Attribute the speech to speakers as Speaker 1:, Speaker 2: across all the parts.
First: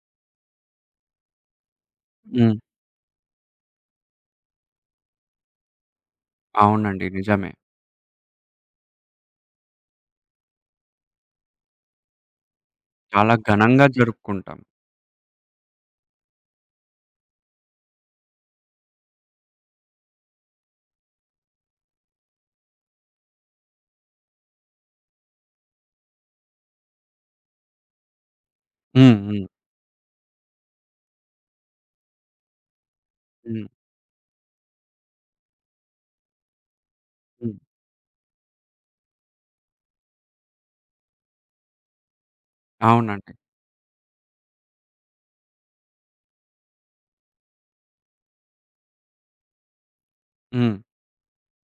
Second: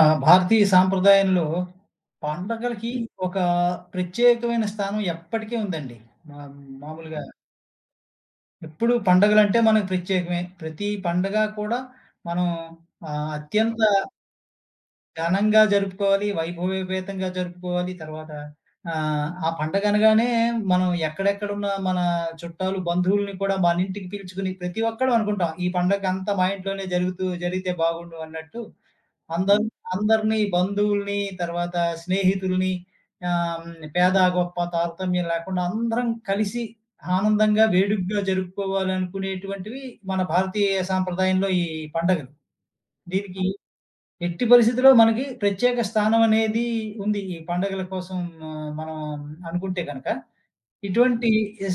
Speaker 1: ఆ! భారతీయ సాంప్రదాయంలో
Speaker 2: హ్మ్.
Speaker 1: పండగలకి హ్మ్. ఒక ప్రత్యేకమైన స్థానం ఎప్పటికీ ఉందండి. మా
Speaker 2: అవునండి.
Speaker 1: మామూలుగా
Speaker 2: నిజమే.
Speaker 1: ఎప్పుడు పండగలంటే మనకు ప్రత్యేకమే. ప్రతి పండగ కూడా మనం
Speaker 2: చాలా
Speaker 1: అత్యంత
Speaker 2: ఘనంగా
Speaker 1: అవును.
Speaker 2: జరుపుకుంటాం.
Speaker 1: ఘనంగా జరుపుకోవాలి, వైభవోపేతంగా జరుపుకోవాలి. తర్వాత ఆ పండగ అనగానే మనం ఎక్కడెక్కడున్న మన చుట్టాలు, బంధువుల్ని కూడా మన ఇంటికి పిలుచుకొని ప్రతి ఒక్కడు అనుకుంటాం. ఈ పండగంతా మా ఇంట్లోనే జరుగుతూ జరిగితే బాగుండు అన్నట్టు
Speaker 2: హ్మ్. హ్మ్.
Speaker 1: అందరు అందరిని బంధువుల్ని, తర్వాత స్నేహితుల్ని ఆహ్,
Speaker 2: హ్మ్.
Speaker 1: హ్మ్. పేద, గొప్ప తారతమ్యం లేకుండా అందరం కలిసి
Speaker 2: హ్మ్.
Speaker 1: ఆనందంగా, వేడుకగా జరుపుకోవాలనుకునేటువంటివి మన భారతీయ సాంప్రదాయంలో ఈ పండగలు.
Speaker 2: అవునండి.
Speaker 1: దీనికి ఎట్టి పరిస్థితిలో మనకి ప్రత్యేక స్థానం అనేది ఉంది. ఈ పండగల కోసం ఆ, మనం అనుకుంటే గనక.
Speaker 2: హ్మ్.
Speaker 1: ఇటువంటి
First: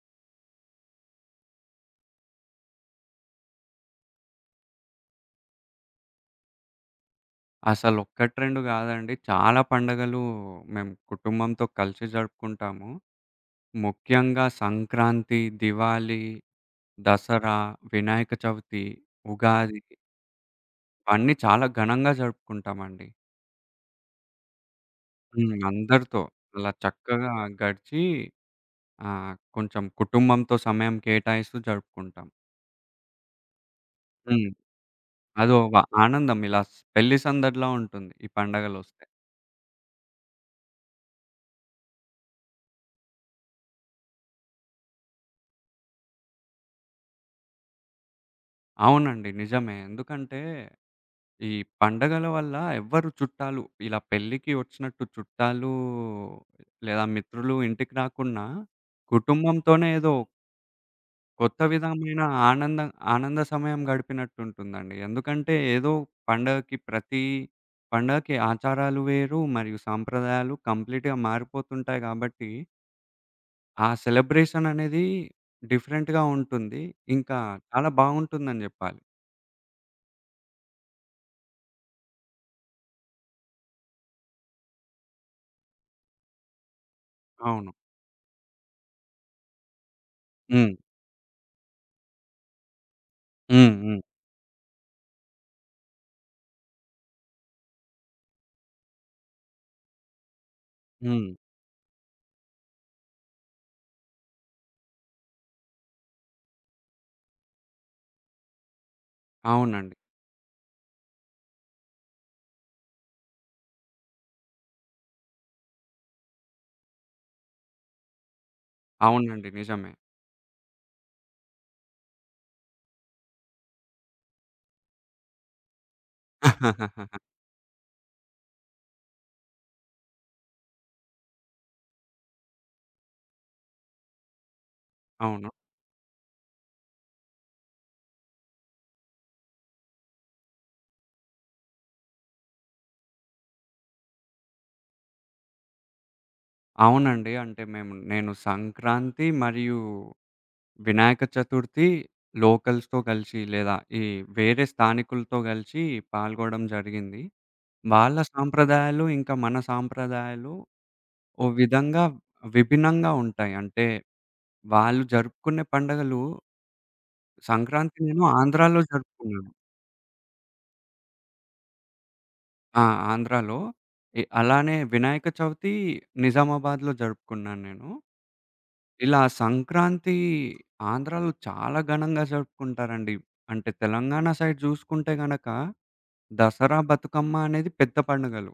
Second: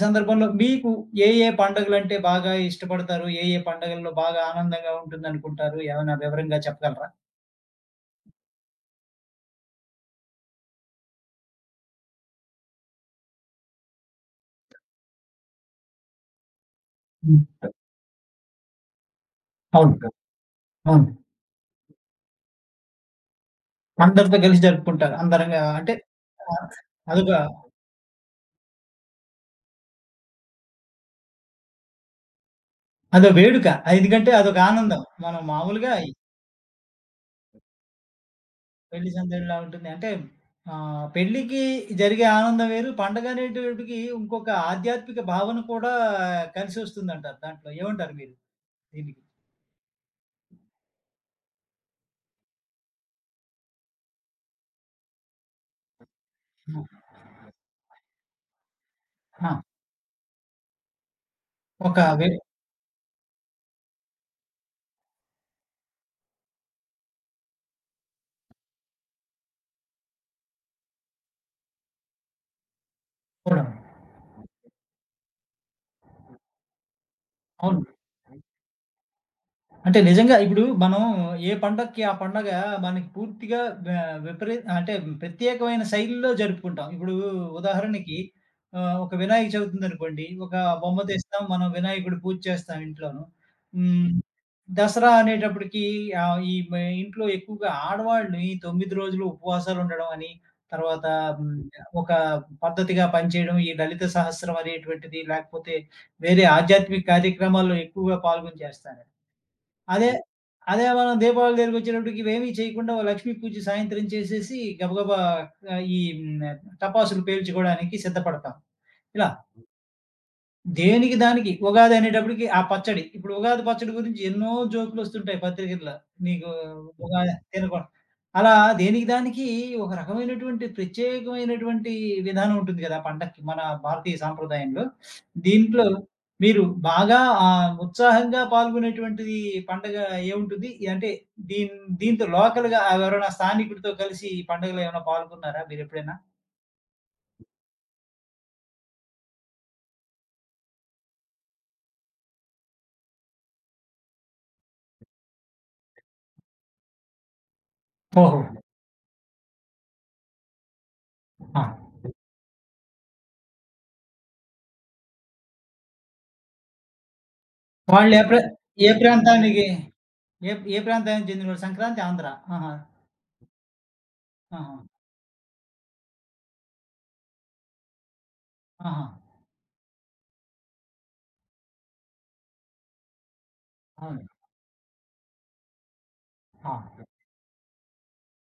Speaker 1: సందర్భంలో మీకు ఏ ఏ పండుగలంటే బాగా ఇష్టపడతారు? ఏ ఏ పండుగల్లో బాగా ఆనందంగా ఉంటుందనుకుంటారు? ఏమైనా వివరంగా చెప్పగలరా?
Speaker 2: అసలొక్కటి 2 గాదండి. చాలా పండగలు మేము కుటుంబంతో కలిసి జరుపుకుంటాము. ముఖ్యంగా సంక్రాంతి, దివాళీ, దసరా,
Speaker 1: హ్మ్.
Speaker 2: వినాయక చవితి, ఉగాది
Speaker 1: అవును. అవును.
Speaker 2: ఇవన్నీ చాలా ఘనంగా జరుపుకుంటామండి.
Speaker 1: అందరితో కలిసి జరుపుకుంటారు.
Speaker 2: హ్మ్.
Speaker 1: అందరంగా అంటే
Speaker 2: అందరితో
Speaker 1: ఆహ్,
Speaker 2: అలా
Speaker 1: అదొక
Speaker 2: చక్కగా గడిచి కొంచెం కుటుంబంతో సమయం కేటాయిస్తూ జరుపుకుంటాం.
Speaker 1: అదో వేడుక. ఎందుకంటే
Speaker 2: హ్మ్.
Speaker 1: అదొక ఆనందం. మనం
Speaker 2: అదో ఒక
Speaker 1: మామూలుగా ఈ
Speaker 2: ఆనందం, ఇలా పెళ్లి సందడిలా ఉంటుంది ఈ పండగలొస్తే.
Speaker 1: పెళ్లి సందడిలా ఉంటుంది. అంటే పెళ్ళికి జరిగే ఆనందం వేరు. పండగ అనేటప్పటికి ఇంకొక ఆధ్యాత్మిక భావన కూడా కలిసొస్తుందంటారు దాంట్లో. ఏమంటారు మీరు దీనికి?
Speaker 2: అవునండి. నిజమే. ఎందుకంటే ఈ పండగల వల్ల ఎవ్వరు చుట్టాలు, ఇలా పెళ్ళికి వచ్చినట్టు చుట్టాలు లేదా మిత్రులు ఇంటికి రాకున్నా,
Speaker 1: ఆ!
Speaker 2: కుటుంబంతోనే ఏదో కొత్త
Speaker 1: ఒక
Speaker 2: విధమైన
Speaker 1: వే
Speaker 2: ఆనంద ఆనంద సమయం గడిపినట్టుంటుందండి. ఎందుకంటే ఏదో ప్రతి పండగకి ఆచారాలు వేరు మరియు సాంప్రదాయాలు కంప్లీట్‌గా మారిపోతుంటాయి కాబట్టి
Speaker 1: కూడా.
Speaker 2: ఆ సెలబ్రేషన్ అనేది డిఫరెంట్‌గా ఉంటుంది. ఇంకా
Speaker 1: అవును.
Speaker 2: చాలా బాగుంటుందని జెప్పాలి.
Speaker 1: అంటే నిజంగా ఇప్పుడు మనం ఏ పండక్కి ఆ పండగ మనకి పూర్తిగా వె విపరీ అంటే ప్రత్యేకమైన శైలిలో జరుపుకుంటాం. ఇప్పుడు
Speaker 2: అవును.
Speaker 1: ఉదాహరణకి ఒక వినాయక చవితి ఉందనుకోండి. ఒక
Speaker 2: హ్మ్.
Speaker 1: బొమ్మ తెస్తాం. మనం వినాయకుడు పూజ చేస్తాం ఇంట్లోను.
Speaker 2: హ్మ్. హ్మ్.
Speaker 1: హ్మ్. దసరా అనేటప్పటికి ఆహ్, ఈ మ ఇంట్లో ఎక్కువగా ఆడవాళ్ళు ఈ 9 రోజులు ఉపవాసాలు ఉండడం అని, తర్వాత
Speaker 2: హ్మ్.
Speaker 1: హ్మ్, ఒక పద్ధతిగా పనిచేయడం. ఈ లలిత సహస్రం అనేటువంటిది లేకపోతే వేరే ఆధ్యాత్మిక కార్యక్రమాల్లో ఎక్కువగా పాల్గొని చేస్తారు.
Speaker 2: అవునండి.
Speaker 1: అదే, అదే మనం దీపావళి దగ్గరికొచ్చేటప్పటికి ఇవేమీ చేయకుండా ఓ లక్ష్మీ పూజ సాయంత్రం చేసేసి గబగబా ఆహ్, ఈ హ్మ్, టపాసులు పేల్చుకోవడానికి సిద్ధపడతాం. ఇలా.
Speaker 2: అవునండి. నిజమే.
Speaker 1: దేనికి దానికి. ఉగాది అనేటప్పటికి ఆ పచ్చడి. ఇప్పుడు ఉగాది పచ్చడి గురించి ఎన్నో జోకులొస్తుంటాయి పత్రికల్లో. నీకు ఉగాది తినకుండా. అలా దేనికి దానికి ఒక రకమైనటువంటి ప్రత్యేకమైనటువంటి విధానం ఉంటుంది గదా! పండక్కి మన భారతీయ సాంప్రదాయంలో.
Speaker 2: అవును.
Speaker 1: దీంట్లో మీరు బాగా ఉత్సాహంగా పాల్గొనేటువంటిది పండగ ఏముంటుంది? అంటే దీన్ దీంతో లోకల్‌గా ఎవరైనా స్థానికుడితో కలిసి ఈ పండుగలో ఏమైనా పాల్గొన్నారా మీరెప్పుడైనా?
Speaker 2: అవునండి. అంటే నేను సంక్రాంతి మరియు వినాయక చతుర్థి లోకల్స్‌తో కలిసి, లేదా ఈ వేరే స్థానికులతో కలిసి పాల్గొడం జరిగింది. వాళ్ళ
Speaker 1: ఓహో!
Speaker 2: సాంప్రదాయాలు ఇంకా మన సాంప్రదాయాలు ఓ
Speaker 1: ఆ!
Speaker 2: విధంగా విభిన్నంగా ఉంటాయి. అంటే వాళ్ళు జరుపుకునే పండగలు, సంక్రాంతి
Speaker 1: వాళ్ళు
Speaker 2: నేను ఆంధ్రాలో
Speaker 1: ఏ
Speaker 2: జరుపుకున్నాను.
Speaker 1: ప్రాంతానికి ఏ ఏ ప్రాంతానికి చెందినవాడు? సంక్రాంతి ఆంధ్ర. ఆహా!
Speaker 2: ఆ! ఆంధ్రాలో.
Speaker 1: ఆహా!
Speaker 2: అలానే వినాయక చవితి నిజామాబాద్‌లో జరుపుకున్నాను నేను.
Speaker 1: ఆహా!
Speaker 2: ఇలా సంక్రాంతి ఆంధ్రాలో చాలా ఘనంగా జరుపుకుంటారండి. అంటే తెలంగాణ
Speaker 1: అవును.
Speaker 2: సైడ్ చూసుకుంటే గనక
Speaker 1: ఆ!
Speaker 2: దసరా,
Speaker 1: హ్మ్.
Speaker 2: బతుకమ్మ అనేది పెద్ద పండుగలు.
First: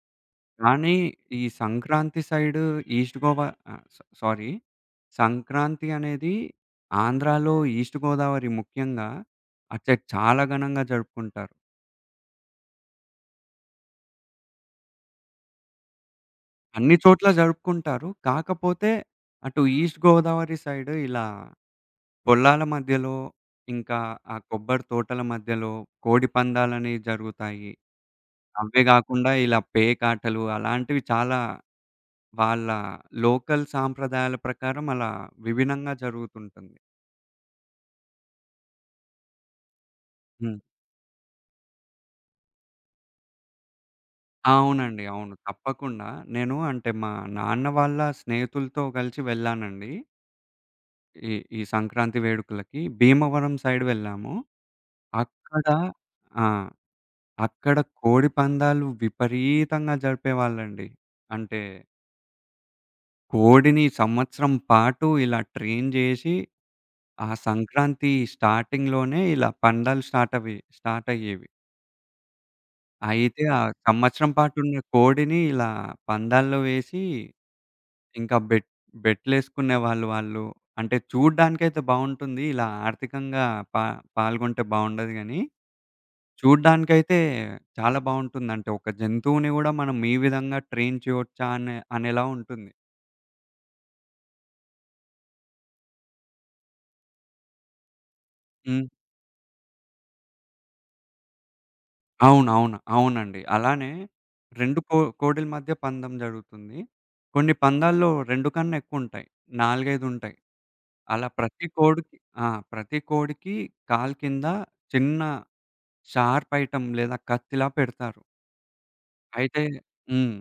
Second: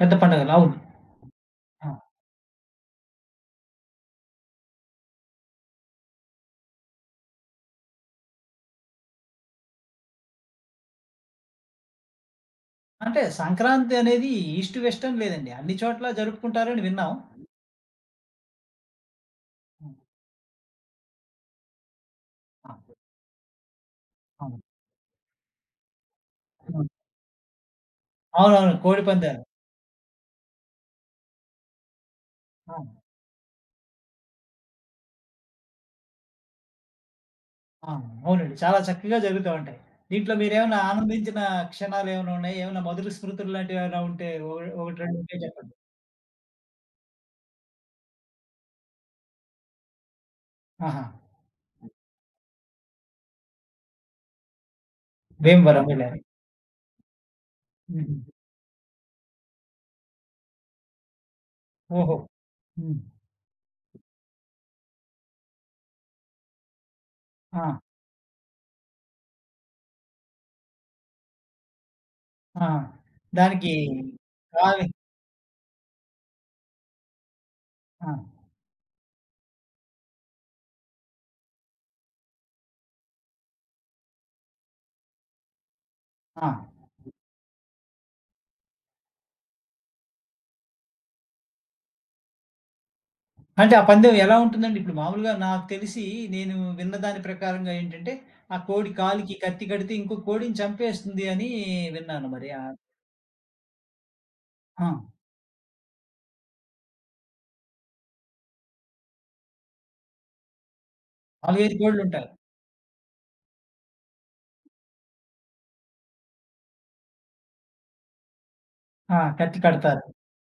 Speaker 1: పెద్ద పండుగలు. అవును.
Speaker 2: కానీ ఈ
Speaker 1: ఆ!
Speaker 2: సంక్రాంతి సైడ్, ఈస్ట్ గోవా ఆహ్, సా సారీ, సంక్రాంతి అనేది ఆంధ్రాలో ఈస్ట్ గోదావరి, ముఖ్యంగా అటు సైడ్ చాలా ఘనంగా జరుపుకుంటారు.
Speaker 1: అంటే సంక్రాంతి అనేది ఈస్ట్, వెస్ట్ అని లేదండి. అన్ని చోట్ల జరుపుకుంటారని
Speaker 2: అన్ని
Speaker 1: విన్నాం.
Speaker 2: చోట్ల జరుపుకుంటారు. కాకపోతే అటు
Speaker 1: హ్మ్.
Speaker 2: ఈస్ట్ గోదావరి సైడ్ ఇలా పొలాల
Speaker 1: ఆ!
Speaker 2: మధ్యలో, ఇంకా ఆ
Speaker 1: అవును.
Speaker 2: కొబ్బరి తోటల మధ్యలో కోడి
Speaker 1: హ్మ్.
Speaker 2: పందాలనేవి జరుగుతాయి.
Speaker 1: అవునవును.
Speaker 2: అవే
Speaker 1: కోడి
Speaker 2: గాకుండా
Speaker 1: పందాలు.
Speaker 2: ఇలా పేకాటలు అలాంటివి చాలా, వాళ్ళ
Speaker 1: ఆ!
Speaker 2: లోకల్ సాంప్రదాయాల ప్రకారం అలా విభిన్నంగా జరుగుతుంటుంది.
Speaker 1: ఆ! అవునండి. చాలా చక్కగా జరుగుతా ఉంటాయి. దీంట్లో
Speaker 2: హ్మ్.
Speaker 1: మీరేమైనా ఆనందించిన క్షణాలేమైనా ఉన్నాయా? ఏమైనా మధుర స్మృతులు లాంటివి ఏమైనా ఉంటే ఓ ఒకటి,
Speaker 2: అవునండి.
Speaker 1: రెండు
Speaker 2: అవును.
Speaker 1: ఉంటే చెప్పండి.
Speaker 2: తప్పకుండా. నేను అంటే మా నాన్న వాళ్ళ స్నేహితులతో కలిసి వెళ్ళానండి.
Speaker 1: ఆహా!
Speaker 2: ఈ ఈ సంక్రాంతి వేడుకలకి భీమవరం సైడ్ వెళ్ళాము. అక్కడ
Speaker 1: భీమవరం వెళ్లారు.
Speaker 2: ఆ! అక్కడ
Speaker 1: హుహు.
Speaker 2: కోడి పందాలు విపరీతంగా జరిపేవాళ్ళండి. అంటే
Speaker 1: ఓహో! హ్మ్.
Speaker 2: కోడిని సంవత్సరం పాటు ఇలా ట్రైన్ జేసి, ఆ
Speaker 1: ఆ!
Speaker 2: సంక్రాంతి స్టార్టింగ్‌లోనే ఇలా పందాలు స్టార్ట్ అయ్యేవి.
Speaker 1: ఆ!
Speaker 2: అయితే ఆ
Speaker 1: దానికి
Speaker 2: సంవత్సరం పాటు ఉన్న
Speaker 1: కాలి
Speaker 2: కోడిని ఇలా పందాల్లో వేసి,
Speaker 1: ఆ!
Speaker 2: ఇంకా బెట్లేసుకునేవాళ్ళు వాళ్ళు. అంటే చూడ్డానికైతే బావుంటుంది. ఇలా ఆర్థికంగా పా పాల్గొంటే బావుండదు గాని,
Speaker 1: ఆ!
Speaker 2: చూడ్డానికైతే చాలా బావుంటుందంటే, ఒక జంతువుని గూడా మనం ఈ విధంగా ట్రైన్ చేయొచ్చా అనేలా ఉంటుంది.
Speaker 1: అంటే ఆ పందెం ఎలా ఉంటుందండి? ఇప్పుడు మామూలుగా నాకు తెలిసి నేను విన్న దాని ప్రకారంగా ఏంటంటే, ఆ
Speaker 2: హ్మ్.
Speaker 1: కోడి కాలికి కత్తి కడితే ఇంకో కోడిని చంపేస్తుంది అని విన్నాను మరి.
Speaker 2: అవునవును. అవునండి. అలానే 2
Speaker 1: ఆ!
Speaker 2: కోడెల మధ్య పందెం జరుగుతుంది. కొన్ని పందాల్లో 2 కన్నా ఎక్కువుంటాయి. 4, 5 ఉంటాయి. అలా
Speaker 1: 4,
Speaker 2: ప్రతి
Speaker 1: 5
Speaker 2: కోడికి
Speaker 1: కోడ్లుంటాయి.
Speaker 2: ఆ! ప్రతి కోడికి కాలు కింద చిన్న షార్ప్ ఐటెమ్ లేదా కత్తిలా పెడతారు.
Speaker 1: ఆ! కత్తి
Speaker 2: అయితే
Speaker 1: కడతారు.
Speaker 2: హ్మ్.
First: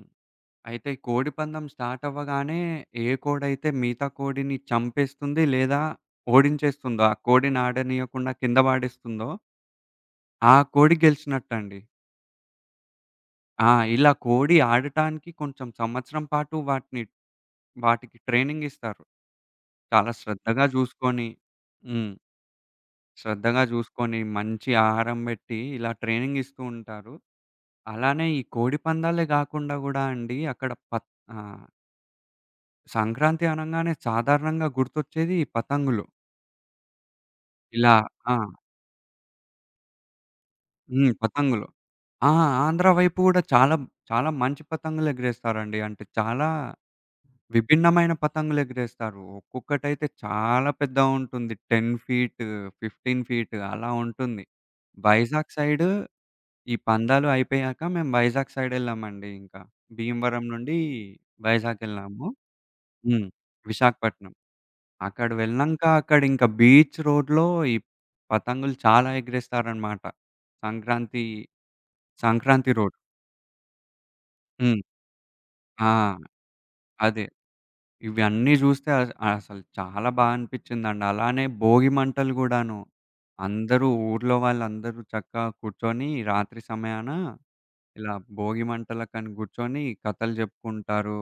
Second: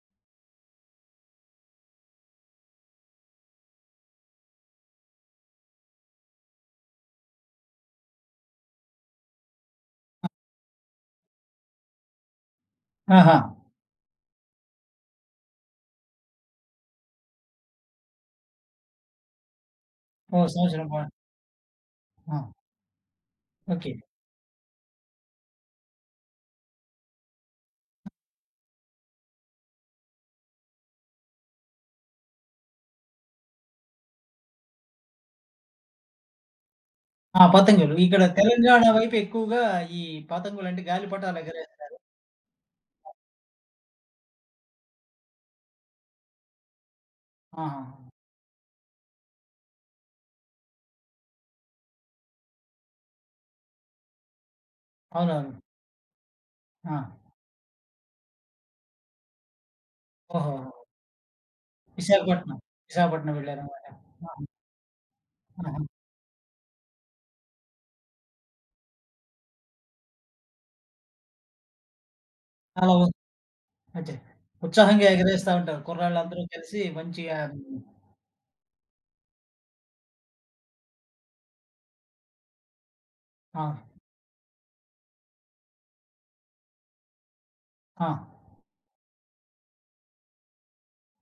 Speaker 2: అయితే కోడి పందెం స్టార్ట్ అవ్వగానే ఏ కోడైతే మిగతా కోడిని చంపేస్తుంది, లేదా ఓడించేస్తుందో, ఆ కోడిని ఆడనీయకుండా కింద పడేస్తుందో, ఆ కోడి గెలిచినట్టండి.
Speaker 1: ఆహా!
Speaker 2: ఆ! ఇలా కోడి ఆడటానికి కొంచెం సంవత్సరం పాటు వాటికి ట్రైనింగ్ ఇస్తారు. చాలా
Speaker 1: ఓహ్!
Speaker 2: శ్రద్ధగా
Speaker 1: సంవత్సరం పాటు.
Speaker 2: చూసుకొని హ్మ్.
Speaker 1: ఆ!
Speaker 2: శ్రద్ధగా
Speaker 1: ఓకే.
Speaker 2: చూసుకొని మంచి ఆహారం పెట్టి ఇలా ట్రైనింగ్ ఇస్తూ ఉంటారు. అలానే ఈ కోడి పందాలే గాకుండా గూడా అండి, అక్కడ ఆ! సంక్రాంతి అనంగానే సాధారణంగా గుర్తొచ్చేది ఈ పతంగులు.
Speaker 1: ఆ!
Speaker 2: ఇలా
Speaker 1: పతంగులు. ఇక్కడ
Speaker 2: ఆ!
Speaker 1: తెలంగాణ వైపు ఎక్కువగా ఈ పతంగులంటే
Speaker 2: హ్మ్.
Speaker 1: గాలిపటాలు ఎగరే
Speaker 2: పతంగులు. ఆ! ఆంధ్ర వైపు గూడా చాలా, చాలా మంచి పతంగులెగరేస్తారండి. అంటే చాలా
Speaker 1: ఆహా!
Speaker 2: విభిన్నమైన పతంగులెగరేస్తారు. ఒక్కొక్కటైతే చాలా పెద్దగుంటుంది. 10 ఫీట్, 15 ఫీట్ అలా ఉంటుంది. వైజాగ్
Speaker 1: అవునవును.
Speaker 2: సైడ్, ఈ
Speaker 1: ఆ!
Speaker 2: పందాలు అయిపోయాక మేము వైజాగ్ సైడెళ్ళామండి ఇంకా. భీమవరం
Speaker 1: ఓహో!
Speaker 2: నుండి వైజాగెళ్ళాము.
Speaker 1: విశాఖపట్నం.
Speaker 2: హ్మ్.
Speaker 1: విశాఖపట్నం వెళ్లారన్నమాట.
Speaker 2: విశాఖపట్నం.
Speaker 1: ఆహా!
Speaker 2: అక్కడ వెళ్ళినంక
Speaker 1: ఆహా!
Speaker 2: అక్కడింక బీచ్ రోడ్‌లో ఈ పతంగులు చాలా ఎగిరేస్తారనమాట. సంక్రాంతి సంక్రాంతి
Speaker 1: అలా
Speaker 2: రోడ్.
Speaker 1: ఓహ్! అదే.
Speaker 2: హ్మ్.
Speaker 1: ఉత్సాహంగా ఎగరేస్తా ఉంటారు.
Speaker 2: ఆ!
Speaker 1: కుర్రాళ్ళందరూ కలిసి
Speaker 2: అదే.
Speaker 1: మంచిగా
Speaker 2: ఇవన్నీ జూస్తే అసలు చాలా అనిపిచ్చిందండి. అలానే భోగి మంటలు గూడాను.
Speaker 1: ఆ!
Speaker 2: ఊర్లో వాళ్ళందరూ చక్కగా కూర్చొని రాత్రి సమయాన
Speaker 1: ఆ!
Speaker 2: ఇలా భోగి మంటలకని గూర్చొని కథలు జెప్పుకుంటారు.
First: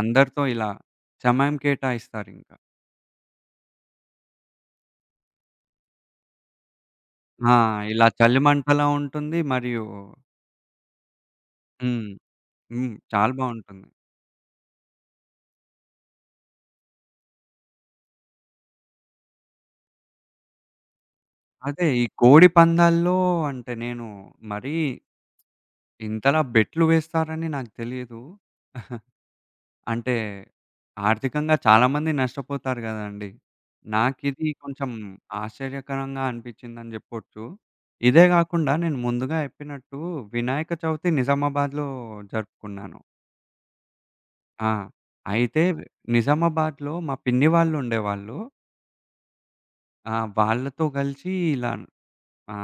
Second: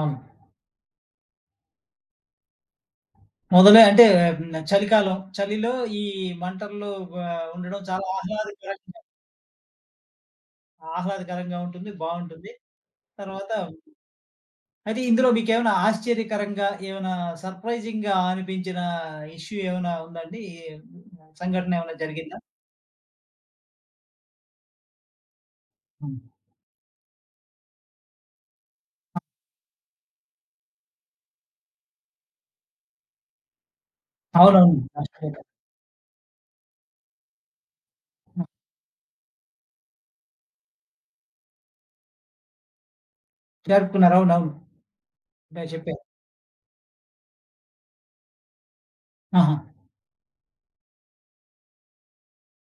Speaker 1: అవును.
Speaker 2: అందరితో ఇలా సమయం కేటాయిస్తారింక.
Speaker 1: మొదలే అంటే హ్మ్. చలికాలం. చలిలో ఈ మంటల్లో
Speaker 2: ఆ!
Speaker 1: ఉండడం
Speaker 2: ఇలా
Speaker 1: చాలా
Speaker 2: చలి మంటలా
Speaker 1: ఆహ్లాదకరంగా
Speaker 2: ఉంటుంది. మరియు
Speaker 1: ఆహ్లాదకరంగా ఉంటుంది.
Speaker 2: హ్మ్.
Speaker 1: బావుంటుంది.
Speaker 2: హ్మ్. చాలా
Speaker 1: తర్వాత
Speaker 2: బావుంటుంది.
Speaker 1: అయితే ఇందులో మీకేమైనా ఆశ్చర్యకరంగా, ఏమైనా సర్ప్రైజింగ్‌గా అనిపించిన ఇష్యూ ఏమైనా ఉందండి? ఈ సంఘటన
Speaker 2: అదే,
Speaker 1: ఏమైనా
Speaker 2: ఈ
Speaker 1: జరిగిందా?
Speaker 2: కోడి పందాల్లో అంటే నేను మరీ
Speaker 1: హ్మ్.
Speaker 2: ఇంతలా బెట్లు వేస్తారని నాకు తెలీదు. అంటే ఆర్థికంగా చాలా మంది నష్టపోతారు గదండీ! నాకిది
Speaker 1: అవునవును.
Speaker 2: కొంచెం
Speaker 1: ఆశ్చర్యకరం.
Speaker 2: ఆశ్చర్యకరంగా అనిపిచ్చిందని జెప్పొచ్చు. ఇదే
Speaker 1: హ్మ్.
Speaker 2: గాకుండా నేను ముందుగా చెప్పినట్టు వినాయక చవితి నిజామాబాద్‌లో జరుపుకున్నాను.
Speaker 1: జరుపుకున్నారు. అవునవును.
Speaker 2: ఆ! అయితే
Speaker 1: ఇందాక చెప్పారు.
Speaker 2: నిజామాబాద్‌లో మా పిన్ని వాళ్ళు ఉండేవాళ్ళు.
Speaker 1: ఆహా!
Speaker 2: ఆ! వాళ్ళతో గలిసి ఇలా ఆ!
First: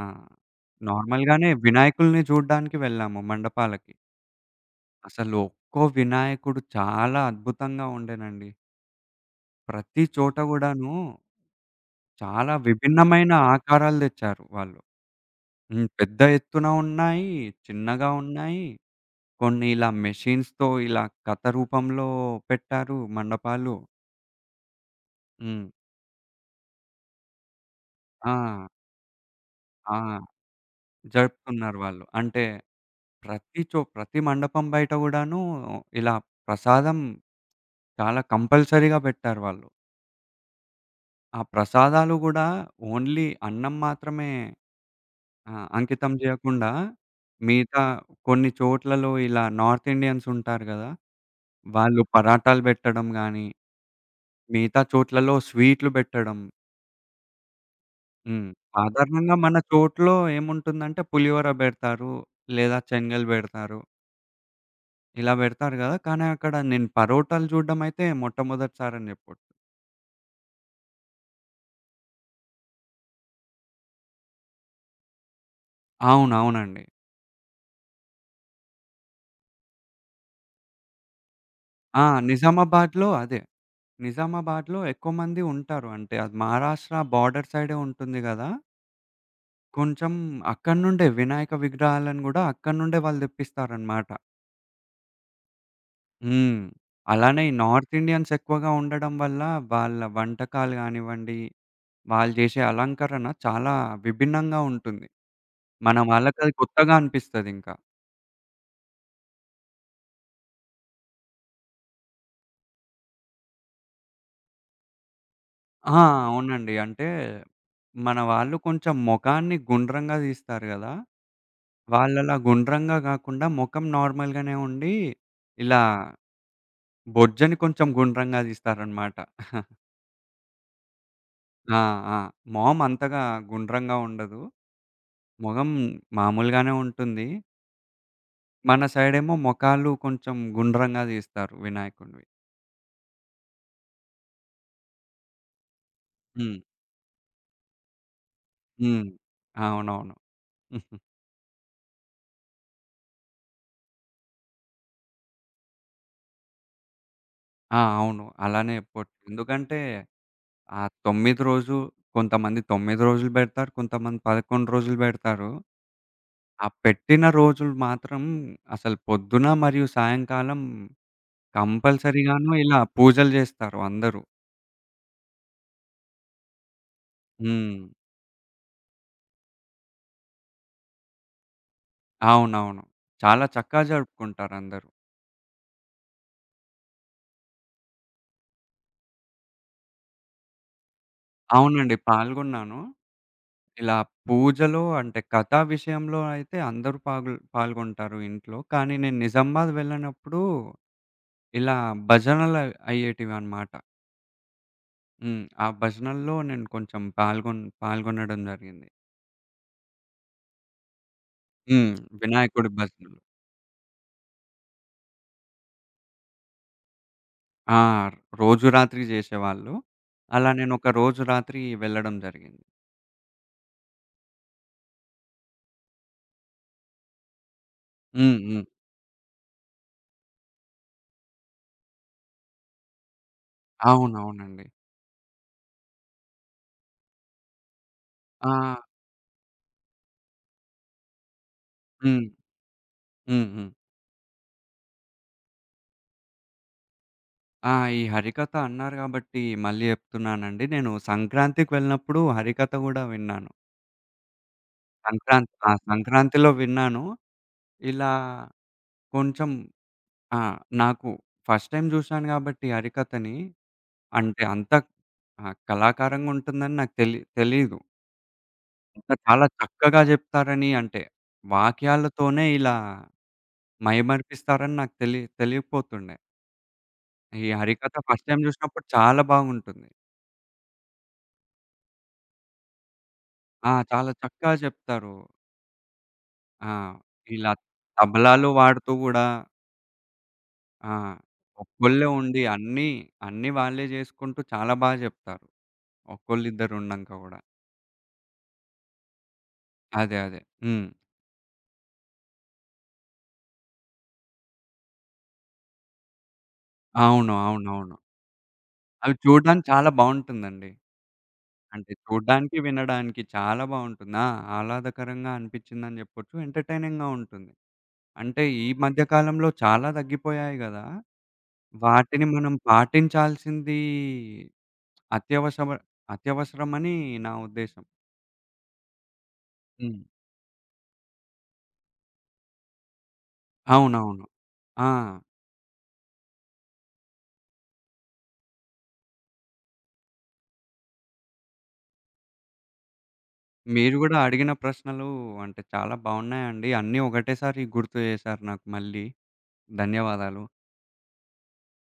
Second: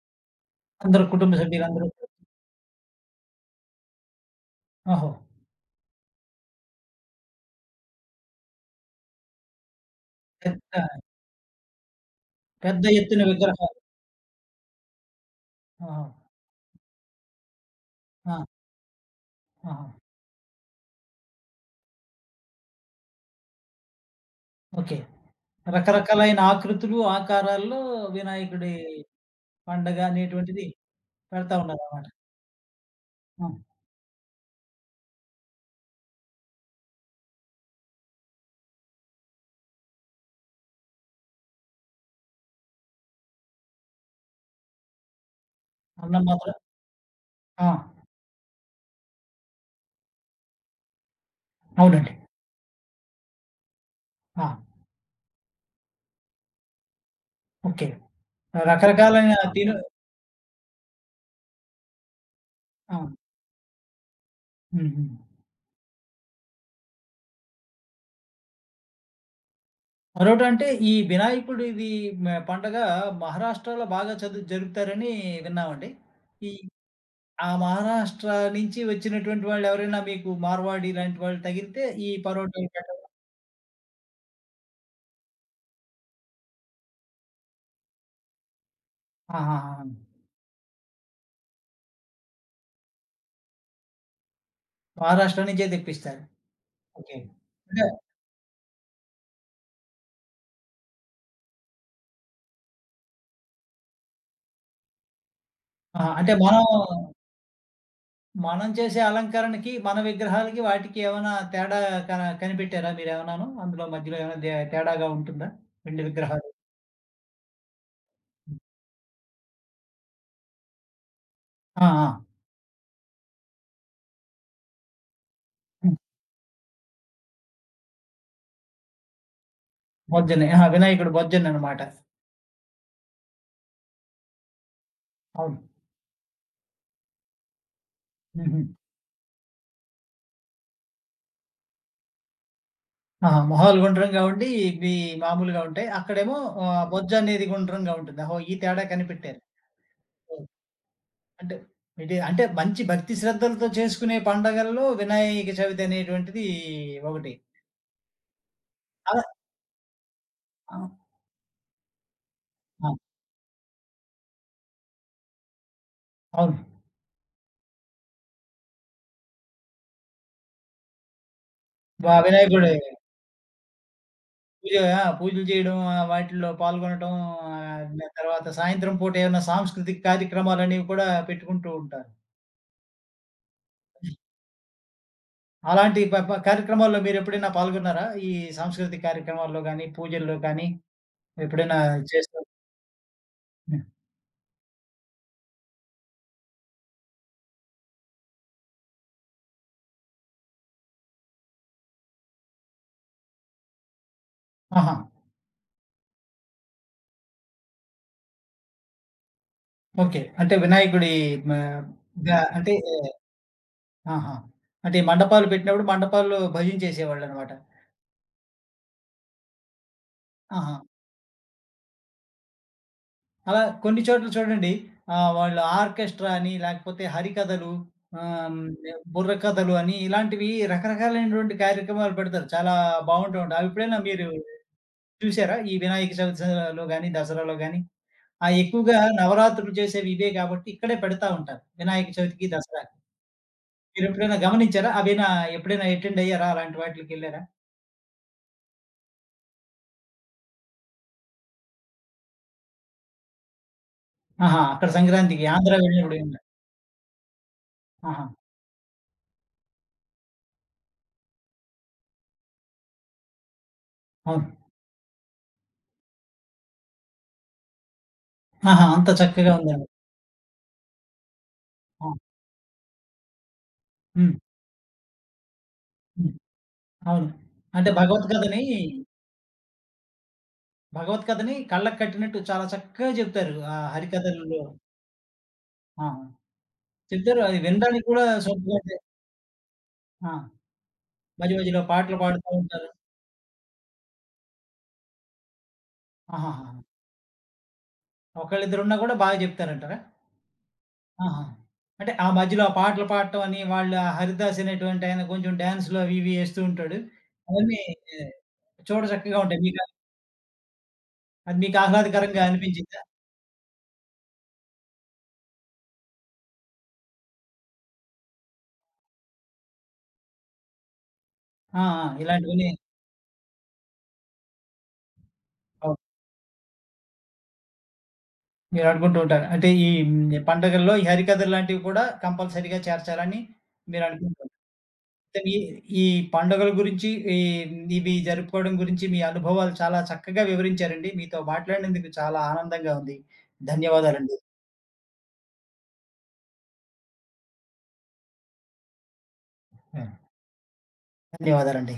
Speaker 1: అందరూ కుటుంబ
Speaker 2: నార్మల్‌గానే
Speaker 1: సభ్యులందరూ
Speaker 2: వినాయకుల్ని చూడ్డానికి వెళ్ళాము మండపాలకి.
Speaker 1: ఓహో!
Speaker 2: అసలు ఒక్కో వినాయకుడు చాలా అద్భుతంగా ఉండేనండి. ప్రతి చోట
Speaker 1: పెద్ద
Speaker 2: గూడాను చాలా
Speaker 1: పెద్ద ఎత్తున
Speaker 2: విభిన్నమైన
Speaker 1: విగ్రహాలు.
Speaker 2: ఆకారాలు తెచ్చారు వాళ్ళు. హ్మ్.
Speaker 1: ఆహా!
Speaker 2: పెద్ద ఎత్తున ఉన్నాయి, చిన్నగా
Speaker 1: ఆ!
Speaker 2: ఉన్నాయి. కొన్ని
Speaker 1: ఆహా!
Speaker 2: ఇలా మెషిన్స్‌తో ఇలా కథ రూపంలో పెట్టారు మండపాలు.
Speaker 1: ఓకే.
Speaker 2: హ్మ్.
Speaker 1: రకరకాలైన ఆకృతులు, ఆకారాల్లో
Speaker 2: ఆ!
Speaker 1: వినాయకుడి
Speaker 2: ఆ!
Speaker 1: పండగ అనేటువంటిది పెడతా
Speaker 2: జరుపుతున్నారు వాళ్ళు.
Speaker 1: ఉన్నారనమాట.
Speaker 2: అంటే
Speaker 1: ఆ!
Speaker 2: ప్రతి మండపం బయట గూడాను ఇలా ప్రసాదం చాలా కంపల్సరీగా పెట్టారు వాళ్ళు. ఆ ప్రసాదాలు గూడా ఓన్లీ అన్నం మాత్రమే అంకితం
Speaker 1: అన్నం మాత్రం
Speaker 2: జేయకుండా,
Speaker 1: ఆ!
Speaker 2: మిగతా కొన్ని చోట్లలో ఇలా నార్త్ ఇండియన్స్ ఉంటారు గదా! వాళ్ళు
Speaker 1: అవునండి.
Speaker 2: పరాటాలు బెట్టడం గానీ,
Speaker 1: ఆ!
Speaker 2: మిగతా చోట్లలో స్వీట్లు బెట్టడం.
Speaker 1: ఓకే.
Speaker 2: హ్మ్.
Speaker 1: రకరకాలైన
Speaker 2: సాధారణంగా మన
Speaker 1: తిను
Speaker 2: చోట్లో ఏముంటుందంటే పులిహోర బెడతారు, లేదా
Speaker 1: ఆ!
Speaker 2: చెంగల్ బెడతారు.
Speaker 1: హుహు.
Speaker 2: ఇలా బెడతారు గదా! కానీ అక్కడ నేను పరోటాలు జూడడం అయితే మొట్టమొదటిసారని జెప్పొచ్చు.
Speaker 1: మరోటంటే ఈ వినాయకుడిది పండగ మహారాష్ట్రలో బాగా జరుపుతారని విన్నామండి. ఈ
Speaker 2: అవునవునండి.
Speaker 1: ఆ మహారాష్ట్ర నుంచి వచ్చినటువంటి వాళ్ళెవరైనా మీకు మార్వాడి ఇలాంటి వాళ్ళు తగిలితే
Speaker 2: ఆ!
Speaker 1: ఈ పరోటాలు పెట్టడం
Speaker 2: నిజామాబాద్‌లో అదే. నిజామాబాద్‌లో ఎక్కువ మంది ఉంటారు. అంటే అది మహారాష్ట్ర బోర్డర్ సైడే ఉంటుంది గదా!
Speaker 1: ఆహాహా!
Speaker 2: కొంచెం అక్కడి నుండే వినాయక విగ్రహాలను గూడా అక్కడి నుండే వాళ్ళు తెప్పిస్తారనమాట.
Speaker 1: మహారాష్ట్ర నుంచే తెప్పిస్తారు.
Speaker 2: హ్మ్.
Speaker 1: ఓకే.
Speaker 2: అలానే ఈ
Speaker 1: అంటే
Speaker 2: నార్త్ ఇండియన్స్ ఎక్కువగా ఉండడం వల్ల వాళ్ళ వంటకాలు గానివ్వండి, వాళ్ళు జేసే అలంకరణ చాలా విభిన్నంగా ఉంటుంది. మన
Speaker 1: ఆ! అంటే
Speaker 2: వాళ్ళకది
Speaker 1: మనం
Speaker 2: కొత్తగా అనిపిస్తదింకా.
Speaker 1: మనం చేసే అలంకరణకి, మన విగ్రహాలకి వాటికి ఏమైనా తేడా కనిపెట్టారా మీరేమన్నాను? అందులో మధ్యలో ఏమైనా తేడాగా ఉంటుందా?
Speaker 2: ఆ!
Speaker 1: వెండి విగ్రహాలు.
Speaker 2: అవునండి. అంటే మన వాళ్ళు కొంచెం మొఖాన్ని గుండ్రంగా తీస్తారు గదా!
Speaker 1: ఆ! ఆ!
Speaker 2: వాళ్ళలా గుండ్రంగా గాకుండా మొఖం నార్మల్‌గానే ఉండి, ఇలా
Speaker 1: హ్మ్.
Speaker 2: బొజ్జని కొంచెం గుండ్రంగా తీస్తారనమాట.
Speaker 1: బొజ్జనే. ఆహా! వినాయకుడు బొజ్జననమాట.
Speaker 2: ఆ! ఆ! మొహం అంతగా గుండ్రంగా ఉండదు.
Speaker 1: అవును.
Speaker 2: మొఖం మామూలుగానే ఉంటుంది.
Speaker 1: హుహు.
Speaker 2: మన సైడేమో మొఖాలు కొంచెం గుండ్రంగా తీస్తారు వినాయకుడివి.
Speaker 1: ఆహా! మొహాలు గుండ్రంగా ఉండి, ఇవి మామూలుగా ఉంటాయి. అక్కడేమో
Speaker 2: హ్మ్.
Speaker 1: బొజ్జ అనేది గుండ్రంగా ఉంటుంది. ఓహో! ఈ తేడా
Speaker 2: హ్మ్.
Speaker 1: కనిపెట్టారు.
Speaker 2: అవునవును.
Speaker 1: ఓహ్! అంటే ఇది మంచి భక్తి శ్రద్ధలతో చేసుకునే పండగల్లో వినాయక చవితి అనేటువంటిది ఒకటి.
Speaker 2: ఆ! అవును. అలానే
Speaker 1: అలా
Speaker 2: ఎందుకంటే,
Speaker 1: ఆ!
Speaker 2: ఆ 9 రోజు కొంతమంది
Speaker 1: ఆ!
Speaker 2: 9 రోజులు బెడతారు. కొంతమంది 11 రోజులు బెడతారు.
Speaker 1: అవును.
Speaker 2: ఆ పెట్టిన రోజులు మాత్రం అసలు పొద్దున మరియు సాయంకాలం కంపల్సరీగాను
Speaker 1: వినాయకుడు
Speaker 2: ఇలా పూజలు జేస్తారు అందరూ.
Speaker 1: పూజ ఆ! పూజలు చేయడం, వాటిల్లో పాల్గొనటం
Speaker 2: హ్మ్.
Speaker 1: ఆహ్, న తర్వాత సాయంత్రం పూట ఏమైనా సాంస్కృతిక కార్యక్రమాలనేవి కూడా పెట్టుకుంటూ ఉంటారు.
Speaker 2: అవునవును. చాలా చక్కగా జరుపుకుంటారందరూ.
Speaker 1: అలాంటి ప ప కార్యక్రమాల్లో మీరెప్పుడైనా పాల్గొన్నారా? ఈ సాంస్కృతిక కార్యక్రమాల్లో గానీ, పూజల్లో కానీ ఎప్పుడైనా
Speaker 2: అవునండి.
Speaker 1: చేస్తూ
Speaker 2: పాల్గొన్నాను.
Speaker 1: హ్మ్.
Speaker 2: ఇలా పూజలో అంటే కథా విషయంలో అయితే అందరూ పాల్గొంటారు ఇంట్లో. కానీ నేను నిజామాబాద్ వెళ్ళినప్పుడు ఇలా భజనలు అయ్యేటివన్నమాట.
Speaker 1: ఆహా!
Speaker 2: హ్మ్. ఆ భజనల్లో నేను కొంచెం పాల్గొనడం జరిగింది.
Speaker 1: ఓకే. అంటే వినాయకుడి మ
Speaker 2: హ్మ్.
Speaker 1: గ
Speaker 2: వినాయకుడి
Speaker 1: అంటే ఏ,
Speaker 2: భజన.
Speaker 1: ఆహా! అంటే ఈ మండపాలు పెట్టినప్పుడు మండపాల్లో భజన చేసేవాళ్ళనమాట.
Speaker 2: ఆ! రోజు రాత్రి జేసేవాళ్ళు. అలా
Speaker 1: ఆహా!
Speaker 2: నేనొక రోజు రాత్రి వెళ్ళడం జరిగింది.
Speaker 1: అలా కొన్ని చోట్ల చూడండి వాళ్ళు ఆర్కెస్ట్రా అని, లేకపోతే హరికథలు, ఆహ్,
Speaker 2: హ్మ్.
Speaker 1: హ్మ్,
Speaker 2: హ్మ్.
Speaker 1: బుర్రకథలు అని ఇలాంటివి రకరకాలైనటువంటి కార్యక్రమాలు పెడతారు. చాలా బావుంటూ ఉంటాయి. అవి ఎప్పుడైనా మీరు
Speaker 2: అవునవునండి.
Speaker 1: చూసారా? ఈ వినాయక చవితిలో గాని, దసరాలో గాని ఆ!
Speaker 2: ఆ!
Speaker 1: ఎక్కువగా నవరాత్రులు చేసేవి ఇవే కాబట్టి ఇక్కడే పెడతా ఉంటారు. వినాయక
Speaker 2: హ్మ్.
Speaker 1: చవితికి, దసరాకి.
Speaker 2: హ్మ్. హ్మ్.
Speaker 1: మీరెప్పుడైనా గమనించారా? అవేనా ఎప్పుడైనా అటెండ్ అయ్యారా? అలాంటి వాటిలకెళ్లారా?
Speaker 2: ఆ! ఈ హరికథ అన్నారు గాబట్టి మళ్ళీ జెప్తున్నానండి. నేను సంక్రాంతికి వెళ్ళినప్పుడు హరికథ గూడా విన్నాను.
Speaker 1: ఆహా! అక్కడ సంక్రాంతికి
Speaker 2: సంక్రాంతి ఆ!
Speaker 1: ఆంధ్ర వెళ్ళినప్పుడు ఏం లే
Speaker 2: సంక్రాంతిలో విన్నాను. ఇలా
Speaker 1: ఆహా!
Speaker 2: కొంచెం ఆ! నాకు ఫస్ట్ టైమ్ జూశాను గాబట్టి హరికథని, అంటే
Speaker 1: అవును.
Speaker 2: అంత కళాకారంగుంటుందని నాకు తెలీదు.
Speaker 1: ఆహా! అంత
Speaker 2: ఇంకా చాలా
Speaker 1: చక్కగా ఉందండి.
Speaker 2: చక్కగా జెప్తారని అంటే,
Speaker 1: ఆ!
Speaker 2: వాక్యాలతోనే ఇలా
Speaker 1: హ్మ్.
Speaker 2: మైమరిపిస్తారని నాకు తెలియకపోతుండే.
Speaker 1: హ్మ్. అవును.
Speaker 2: ఈ
Speaker 1: అంటే
Speaker 2: హరికథ ఫస్ట్ టైమ్
Speaker 1: భగవద్గీతని,
Speaker 2: జూసినప్పుడు
Speaker 1: హ్మ్.
Speaker 2: చాలా బాగుంటుంది.
Speaker 1: భగవద్గీతని కళ్ళకి కట్టినట్టు చాలా చక్కగా చెప్తారు.
Speaker 2: ఆ!
Speaker 1: ఆ
Speaker 2: చాలా చక్కగా
Speaker 1: హరికథల్లో
Speaker 2: చెప్తారు.
Speaker 1: ఆ!
Speaker 2: ఆ!
Speaker 1: చెప్తారు.
Speaker 2: ఇలా
Speaker 1: అది అవును. వినడానికి కూడా
Speaker 2: తబలాలు వాడుతూ
Speaker 1: సూపరుంటాయి.
Speaker 2: గూడా
Speaker 1: ఆ!
Speaker 2: ఆ!
Speaker 1: మధ్య మధ్యలో
Speaker 2: ఒక్కళ్ళే
Speaker 1: పాటలు
Speaker 2: ఉండి
Speaker 1: పాడుతూ
Speaker 2: అన్నీ,
Speaker 1: ఉంటారు.
Speaker 2: అన్నీ వాళ్ళే జేసుకుంటూ చాలా జెప్తారు.
Speaker 1: ఆహాహా!
Speaker 2: ఒక్కళ్ళిద్దరు ఉండంక గూడా.
Speaker 1: ఒకళ్ళిద్దరున్నా కూడా బాగా చెప్తారంటారా?
Speaker 2: అదే. అదే. హ్మ్.
Speaker 1: ఆహా! అంటే ఆ మధ్యలో ఆ పాటలు పాడటం అని వాళ్ళు ఆ హరిదాస్ అనేటువంటి ఆయన కొంచెం డాన్స్‌లు అవి ఇవి ఏస్తూ ఉంటాడు.
Speaker 2: అవును.
Speaker 1: అవన్నీ
Speaker 2: అవునవును.
Speaker 1: ఏ, చూడ
Speaker 2: అవి
Speaker 1: చక్కగా ఉంటాయి.
Speaker 2: చూడడానికి
Speaker 1: మీకు
Speaker 2: చాలా బావుంటుందండి.
Speaker 1: అది మీకు
Speaker 2: అంటే
Speaker 1: ఆహ్లాదకరంగా
Speaker 2: చూడ్డానికి,
Speaker 1: అనిపించిందా?
Speaker 2: వినడానికి చాలా బావుంటుంది. ఆ! ఆహ్లాదకరంగా అనిపిచ్చిందని జెప్పొచ్చు. ఎంటర్‌టైనింగ్‌గా ఉంటుంది. అంటే ఈ మధ్య కాలంలో చాలా తగ్గిపోయాయి గదా!
Speaker 1: ఆ! ఆ!
Speaker 2: వాటిని మనం
Speaker 1: ఇలాంటివన్నీ
Speaker 2: పాటించాల్సింది అత్యవసమ
Speaker 1: అవును.
Speaker 2: అత్యవసరమని నా ఉద్దేశం.
Speaker 1: మీరనుకుంటూ ఉంటారు. అంటే ఈ
Speaker 2: హ్మ్.
Speaker 1: హ్మ్. పండగల్లో ఈ హరికథలు లాంటివి కూడా కంపల్సరీగా చేర్చాలని
Speaker 2: అవునవును.
Speaker 1: మీరనుకుంటారు.
Speaker 2: ఆ!
Speaker 1: అయితే మీ ఈ పండుగల గురించి ఈ ఇవి జరుపుకోవడం గురించి మీ అనుభవాలు చాలా చక్కగా వివరించారండి. మీతో మాట్లాడినందుకు చాలా ఆనందంగా ఉంది.
Speaker 2: మీరు గూడా
Speaker 1: ధన్యవాదాలండి.
Speaker 2: అడిగిన ప్రశ్నలు అంటే చాలా బావున్నాయండి. అన్నీ ఒకటేసారి గుర్తు జేశారు నాకు మళ్ళీ.
Speaker 1: ఆ!
Speaker 2: ధన్యవాదాలు.
Speaker 1: ధన్యవాదాలండి.